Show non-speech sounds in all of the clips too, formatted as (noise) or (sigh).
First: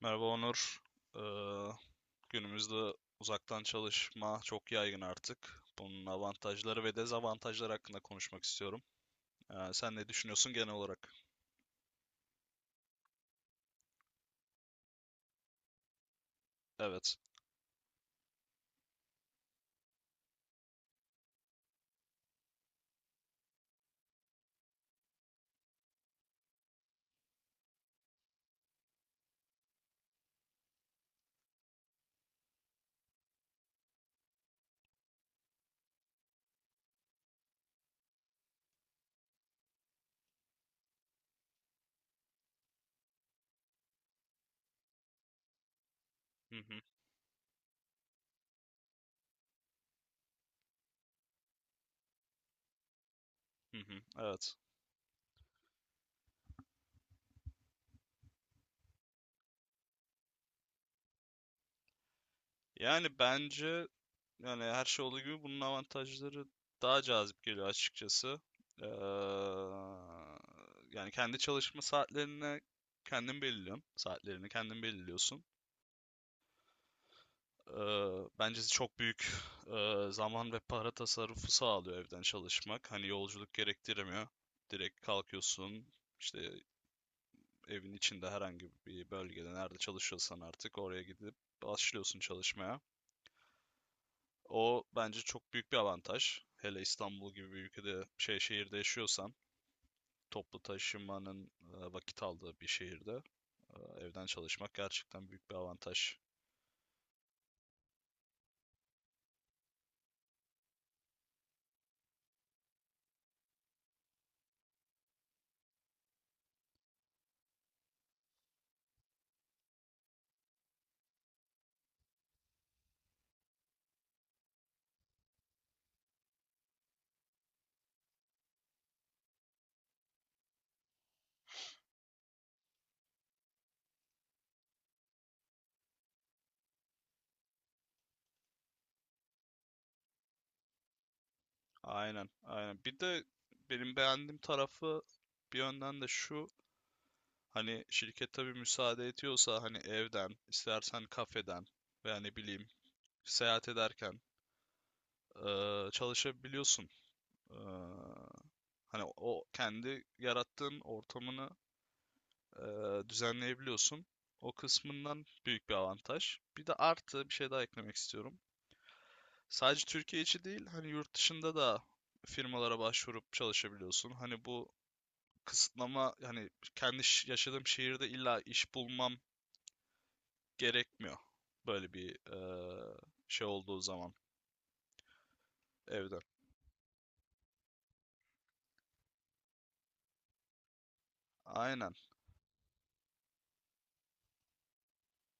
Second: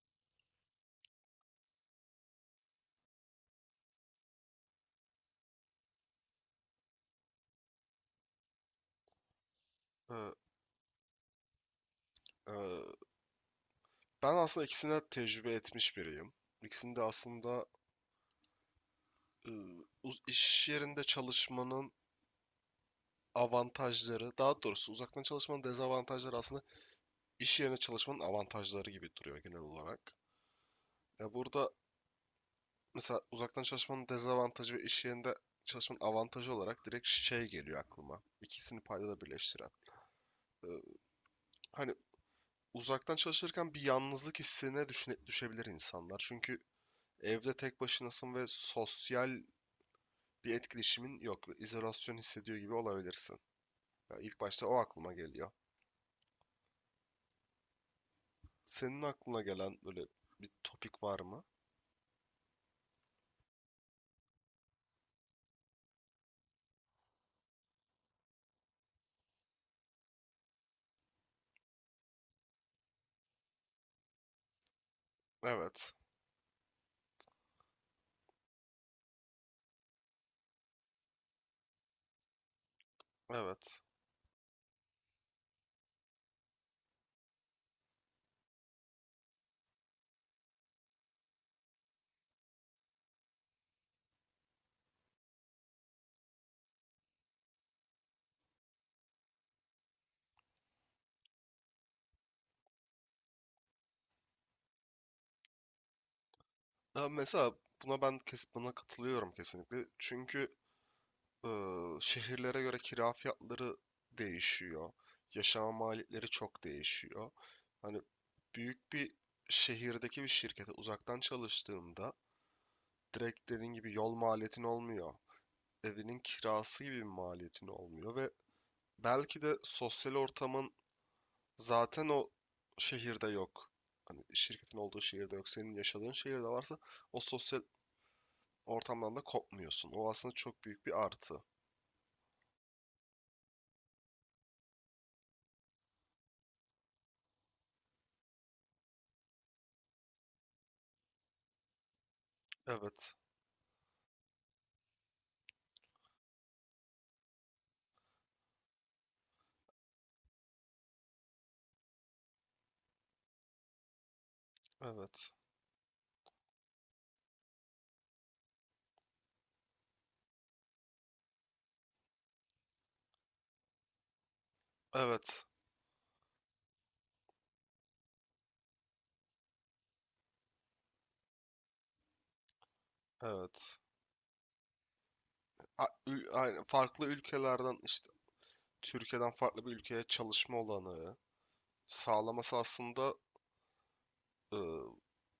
Merhaba Onur. Ee, günümüzde uzaktan çalışma çok yaygın artık. Bunun avantajları ve dezavantajları hakkında konuşmak istiyorum. Sen ne Ee, düşünüyorsun genel olarak? e, Ben aslında ikisini de tecrübe etmiş biriyim. İkisini de Evet. aslında e, iş yerinde çalışmanın avantajları, daha doğrusu uzaktan çalışmanın dezavantajları aslında iş yerine çalışmanın avantajları gibi duruyor genel olarak. Ya burada mesela uzaktan çalışmanın dezavantajı ve iş yerinde çalışmanın avantajı olarak direkt şey geliyor aklıma. İkisini paydada birleştiren. Ee, Hani uzaktan çalışırken bir yalnızlık hissine düşebilir insanlar. Hı Çünkü hı, evde tek başınasın ve sosyal bir etkileşimin yok. İzolasyon hissediyor gibi olabilirsin. hı hı, Ya ilk evet. başta o aklıma geliyor. Senin aklına gelen böyle bir topik var mı? Yani bence yani her şey olduğu gibi bunun avantajları daha cazip geliyor açıkçası. Ee, yani kendi çalışma saatlerine kendin belirliyorsun. Saatlerini kendin belirliyorsun. Evet. Bence çok büyük zaman ve para tasarrufu sağlıyor evden çalışmak. Hani yolculuk Evet. gerektirmiyor. Direkt kalkıyorsun, işte evin içinde herhangi bir bölgede nerede çalışıyorsan artık oraya gidip başlıyorsun çalışmaya. O bence çok büyük bir avantaj. Hele İstanbul gibi bir ülkede, şey şehirde yaşıyorsan, toplu taşımanın vakit aldığı bir şehirde eee, evden çalışmak gerçekten büyük bir avantaj. Ya mesela buna katılıyorum kesinlikle. Çünkü şehirlere göre kira fiyatları değişiyor. Yaşama maliyetleri çok değişiyor. Hani büyük bir şehirdeki bir şirkete uzaktan çalıştığımda direkt dediğin gibi yol maliyetin olmuyor. Evinin kirası gibi bir maliyetin olmuyor ve belki de sosyal ortamın zaten o şehirde yok. Hani şirketin olduğu şehirde yok. Senin yaşadığın şehirde varsa o sosyal ortamdan da kopmuyorsun. O aslında çok büyük bir artı. Aynen, aynen. Bir de benim beğendiğim tarafı bir yönden de şu, hani şirket tabii müsaade ediyorsa hani evden, istersen kafeden veya ne bileyim Evet. seyahat ederken çalışabiliyorsun. Eee, hani o kendi yarattığın ortamını düzenleyebiliyorsun. O kısmından Evet. büyük bir avantaj. Bir de artı bir şey daha eklemek istiyorum. Sadece Türkiye içi değil, hani yurt dışında da firmalara başvurup çalışabiliyorsun. Hani bu Evet. kısıtlama hani kendi yaşadığım şehirde illa iş bulmam gerekmiyor. Böyle bir şey Evet. olduğu zaman evden. Aynen. Farklı ülkelerden işte Türkiye'den farklı bir ülkeye çalışma olanağı Aynen. sağlaması aslında, ıı,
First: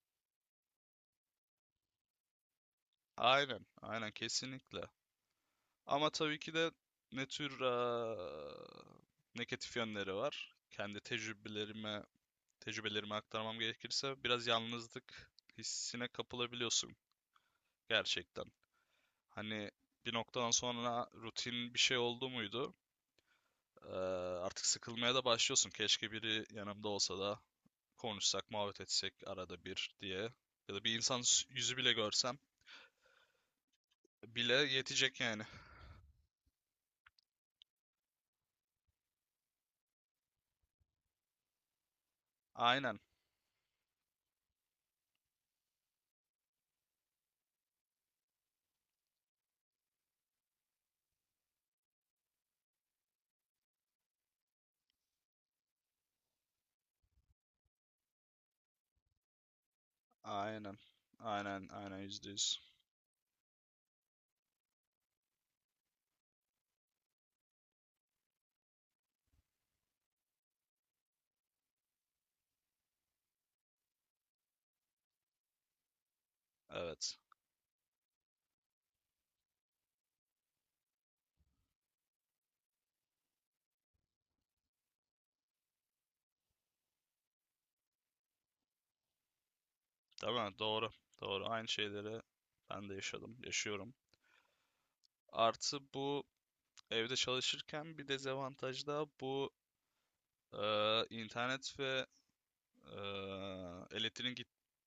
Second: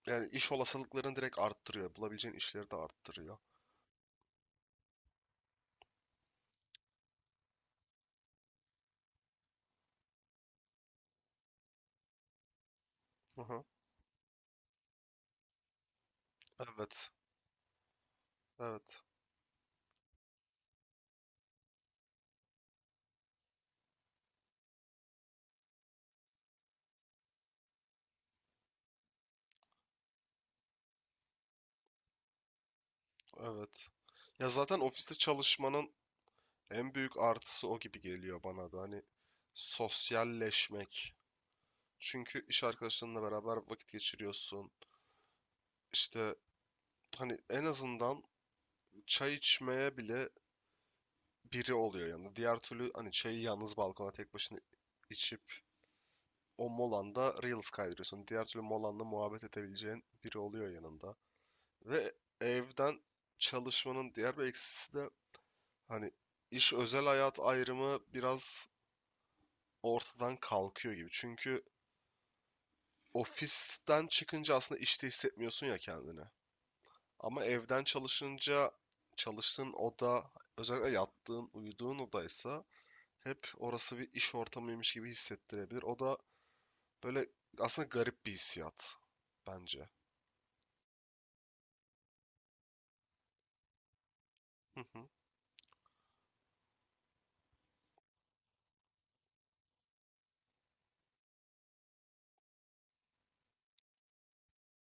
yani iş olasılıklarını direkt arttırıyor. Bulabileceğin işleri de arttırıyor. Aynen. Aynen kesinlikle. Ama tabii ki de ne tür negatif yönleri var. Kendi tecrübelerimi Hı aktarmam hı. gerekirse biraz yalnızlık hissine kapılabiliyorsun Evet. gerçekten. Evet. Hani bir noktadan sonra rutin bir şey oldu muydu? Ee, artık sıkılmaya da başlıyorsun. Keşke biri yanımda olsa da konuşsak, muhabbet etsek arada bir diye. Ya da bir insan yüzü bile görsem Evet. Ya bile zaten ofiste yetecek yani. çalışmanın en büyük artısı o gibi geliyor bana da. Hani sosyalleşmek. Çünkü iş Aynen, arkadaşlarınla beraber vakit geçiriyorsun. İşte hani en azından çay içmeye bile biri oluyor yanında. Diğer türlü hani çayı yalnız balkona tek başına içip o molanda Reels kaydırıyorsun. Diğer türlü molanla muhabbet edebileceğin biri oluyor aynen, yanında. aynen, aynen Ve %100. evden çalışmanın diğer bir eksisi de hani iş özel hayat ayrımı biraz ortadan kalkıyor gibi. Çünkü ofisten çıkınca aslında işte hissetmiyorsun ya kendini. Evet, Ama evden çalışınca çalıştığın oda, özellikle yattığın, uyuduğun odaysa hep orası bir iş ortamıymış gibi hissettirebilir. O da böyle aslında garip bir hissiyat bence. tamam, doğru, doğru. Aynı şeyleri ben de yaşadım, yaşıyorum. Hı hı. Artı bu evde çalışırken bir dezavantaj da bu internet ve elektriğin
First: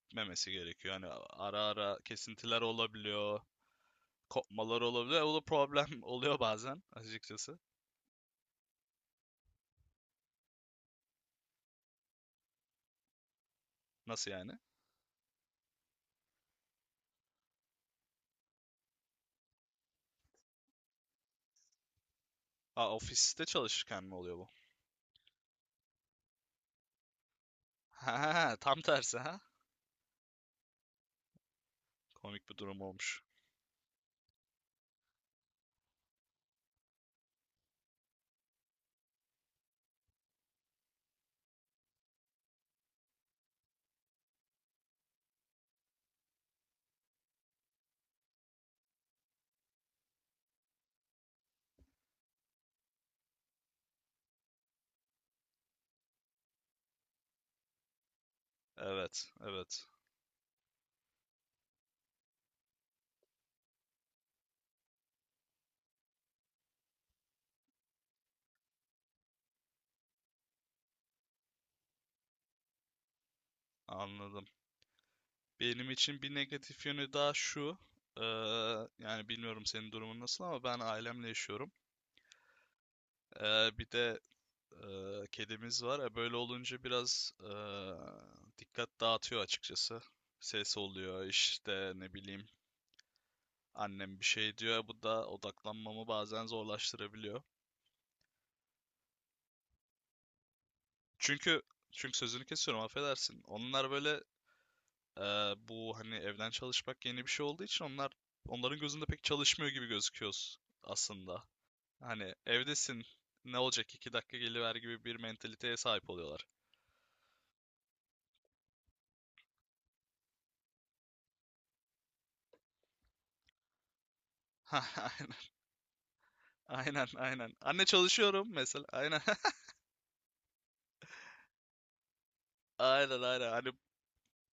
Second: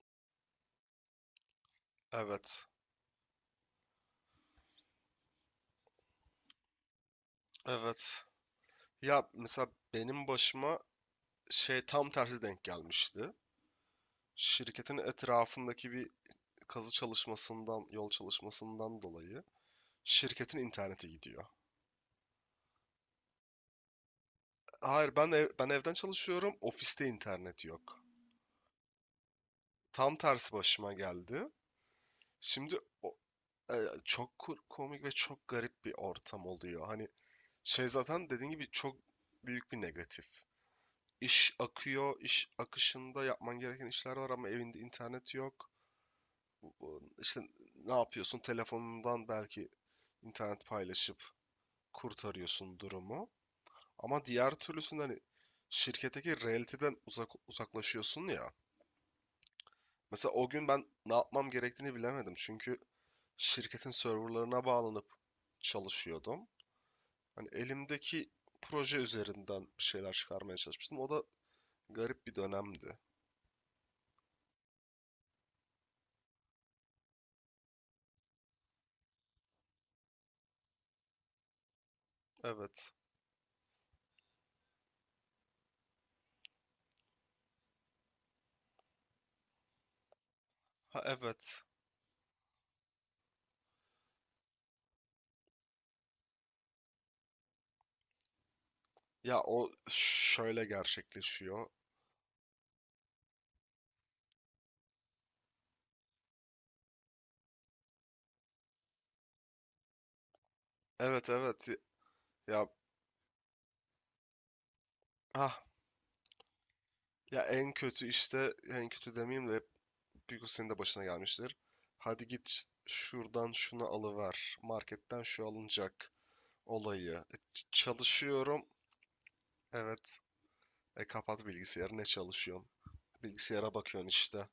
gitmemesi gerekiyor. Yani ara ara kesintiler Evet. olabiliyor. Kopmalar olabiliyor. O da problem (laughs) oluyor bazen açıkçası. Evet. Ya mesela benim başıma şey tam tersi denk gelmişti. Nasıl yani? Şirketin etrafındaki bir kazı çalışmasından, yol çalışmasından dolayı. Şirketin interneti gidiyor. Aa, ofiste çalışırken mi oluyor bu? Hayır, ben evden çalışıyorum. Ofiste internet yok. Ha, tam tersi ha. Tam tersi başıma geldi. Komik bir Şimdi durum o- olmuş. e, Çok komik ve çok garip bir ortam oluyor. Hani şey zaten dediğin gibi çok büyük bir negatif. İş akıyor, iş akışında yapman gereken işler var ama evinde internet yok. İşte ne yapıyorsun? Telefonundan belki internet paylaşıp kurtarıyorsun durumu. Ama diğer türlüsünde hani şirketteki realiteden uzak, uzaklaşıyorsun ya. Evet, evet. Mesela o gün ben ne yapmam gerektiğini bilemedim. Çünkü şirketin serverlarına bağlanıp çalışıyordum. Hani elimdeki proje üzerinden bir şeyler çıkarmaya çalışmıştım. O da garip bir dönemdi. Anladım. Benim için bir negatif yönü daha şu. Yani bilmiyorum senin durumun nasıl ama ben ailemle yaşıyorum. Evet. Bir de kedimiz var. Böyle olunca biraz dikkat dağıtıyor açıkçası. Ses Ha, oluyor evet. işte ne bileyim. Annem bir şey diyor, bu da odaklanmamı bazen zorlaştırabiliyor. Ya o şöyle Çünkü gerçekleşiyor. çünkü sözünü kesiyorum, affedersin. Onlar böyle bu hani evden çalışmak yeni bir şey olduğu için onların gözünde pek çalışmıyor gibi gözüküyoruz Evet, aslında. evet. Hani Ya evdesin, ne olacak 2 dakika geliver gibi bir ha mentaliteye sahip oluyorlar. ya en kötü işte, en kötü demeyeyim de, büyük senin de başına gelmiştir. Hadi git şuradan şunu alıver. Marketten şu (laughs) alınacak Aynen, olayı. aynen, aynen. Anne çalışıyorum Çalışıyorum. mesela. Aynen, Evet. E, kapat bilgisayarı. Ne çalışıyorsun? (laughs) aynen, aynen. Hani, Bilgisayara bakıyorsun işte.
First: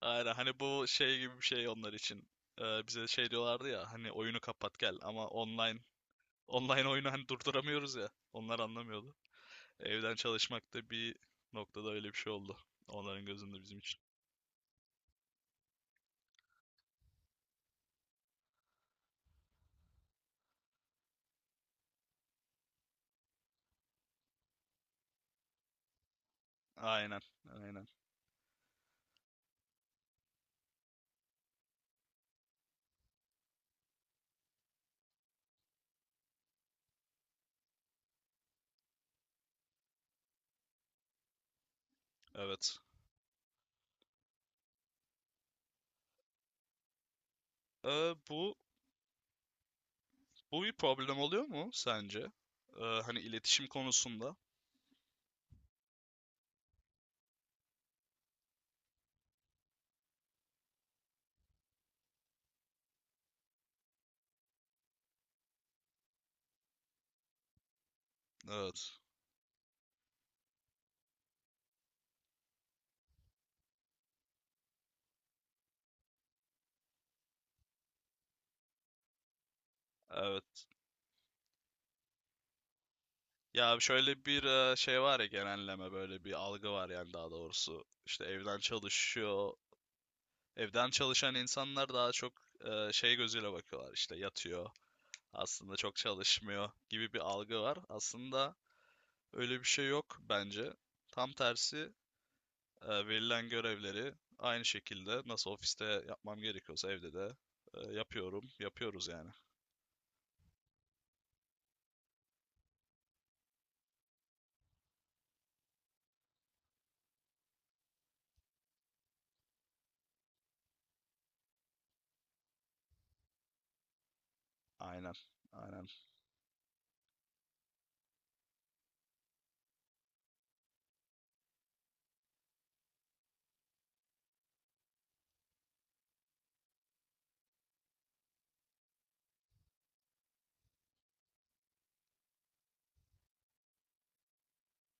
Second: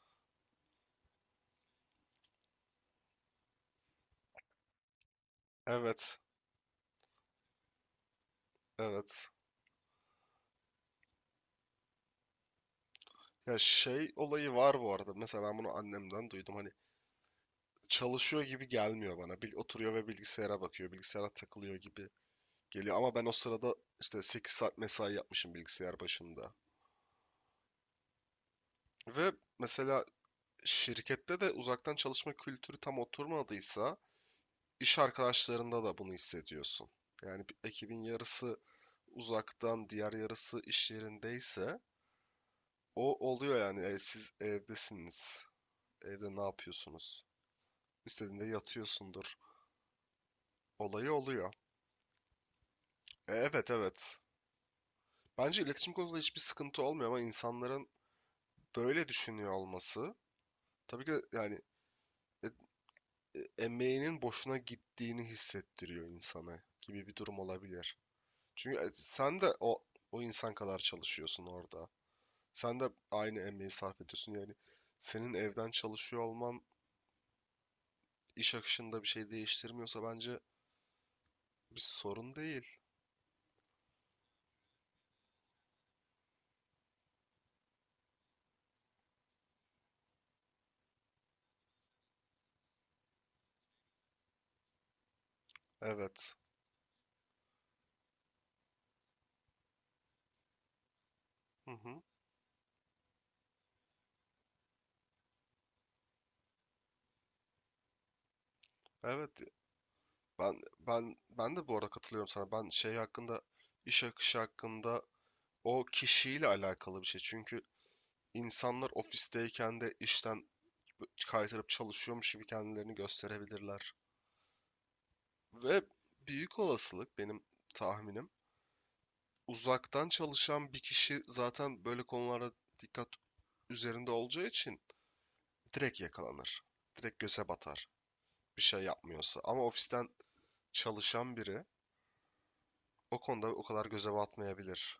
aynen. Hani bu şey gibi bir şey onlar için. Bize şey diyorlardı ya hani oyunu kapat gel ama online Evet. Online oyunu hani durduramıyoruz ya. Onlar anlamıyordu. Evet. Evden çalışmak da bir noktada öyle bir şey oldu. Onların Ya gözünde bizim için. şey olayı var bu arada. Mesela ben bunu annemden duydum. Hani çalışıyor gibi gelmiyor bana. Bil oturuyor ve bilgisayara bakıyor. Bilgisayara takılıyor gibi geliyor. Ama ben o sırada işte 8 saat mesai yapmışım bilgisayar başında. Aynen, aynen. Ve mesela şirkette de uzaktan çalışma kültürü tam oturmadıysa iş arkadaşlarında da bunu hissediyorsun. Yani bir ekibin yarısı uzaktan, diğer yarısı iş yerindeyse Evet. o oluyor yani. E, siz evdesiniz. Evde ne yapıyorsunuz? Ee, İstediğinde bu yatıyorsundur. bu bir Olayı problem oluyor oluyor. mu sence? Hani E, iletişim evet, evet. konusunda. Bence iletişim konusunda hiçbir sıkıntı olmuyor ama insanların böyle düşünüyor olması tabii ki de yani e- emeğinin boşuna gittiğini hissettiriyor insana gibi bir durum olabilir. Çünkü e, Evet. sen de o insan kadar çalışıyorsun orada. Sen de aynı emeği sarf ediyorsun. Yani senin evden çalışıyor olman iş akışında bir şey değiştirmiyorsa bence Evet. bir sorun değil. Ya şöyle bir şey var ya, genelleme böyle bir algı var yani daha doğrusu. İşte evden çalışıyor. Evden çalışan insanlar daha çok şey gözüyle bakıyorlar, işte yatıyor aslında çok Evet. çalışmıyor gibi bir algı var. Aslında öyle bir şey yok bence. Tam Hı tersi hı. Verilen görevleri aynı şekilde nasıl ofiste yapmam gerekiyorsa evde de yapıyoruz yani. Evet. Ben de bu arada katılıyorum sana. Ben şey hakkında, iş akışı hakkında, o kişiyle alakalı bir şey. Çünkü insanlar ofisteyken de işten kaytarıp çalışıyormuş gibi kendilerini gösterebilirler. Aynen, Ve aynen, büyük olasılık benim tahminim, uzaktan çalışan bir kişi zaten böyle konulara dikkat üzerinde olacağı için direkt yakalanır. Direkt göze batar. Bir şey yapmıyorsa. Ama ofisten çalışan biri o konuda o kadar göze batmayabilir.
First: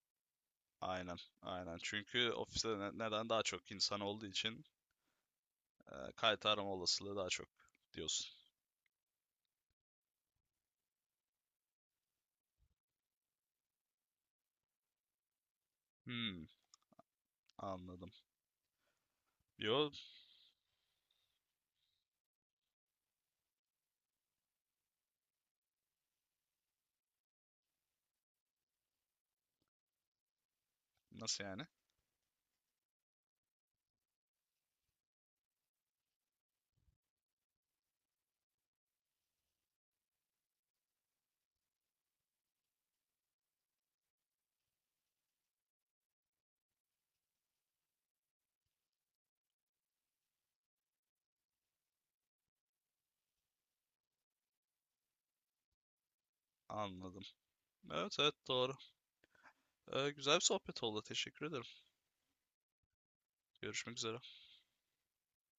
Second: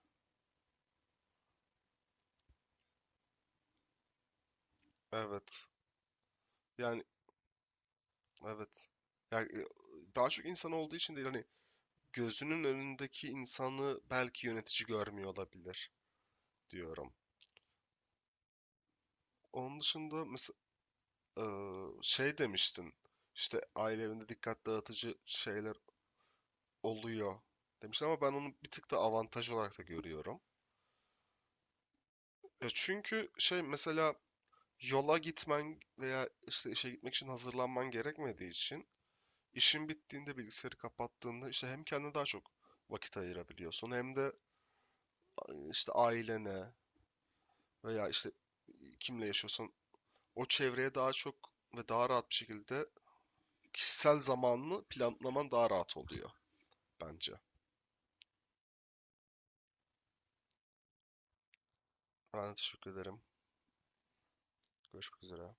aynen, aynen. Çünkü ofiste neden daha çok insan olduğu için Evet. e, kayıt arama Yani olasılığı daha çok diyorsun. evet. Yani e, daha çok insan olduğu için değil, hani gözünün önündeki insanı belki yönetici görmüyor olabilir Hmm, diyorum. anladım. Onun Yo, dışında mesela şey demiştin. İşte aile evinde dikkat dağıtıcı şeyler oluyor demiştim ama ben onu bir tık da avantaj olarak da görüyorum. nasıl yani? Ya çünkü şey mesela yola gitmen veya işte işe gitmek için hazırlanman gerekmediği için işin bittiğinde, bilgisayarı kapattığında, işte hem kendine daha çok vakit ayırabiliyorsun hem de e, işte ailene veya işte kimle yaşıyorsan o çevreye daha çok ve daha rahat bir şekilde kişisel zamanını planlaman daha rahat oluyor Anladım. bence. Evet, evet doğru. Güzel bir sohbet oldu. Teşekkür ederim. Ben de teşekkür ederim. Görüşmek üzere. Görüşmek üzere.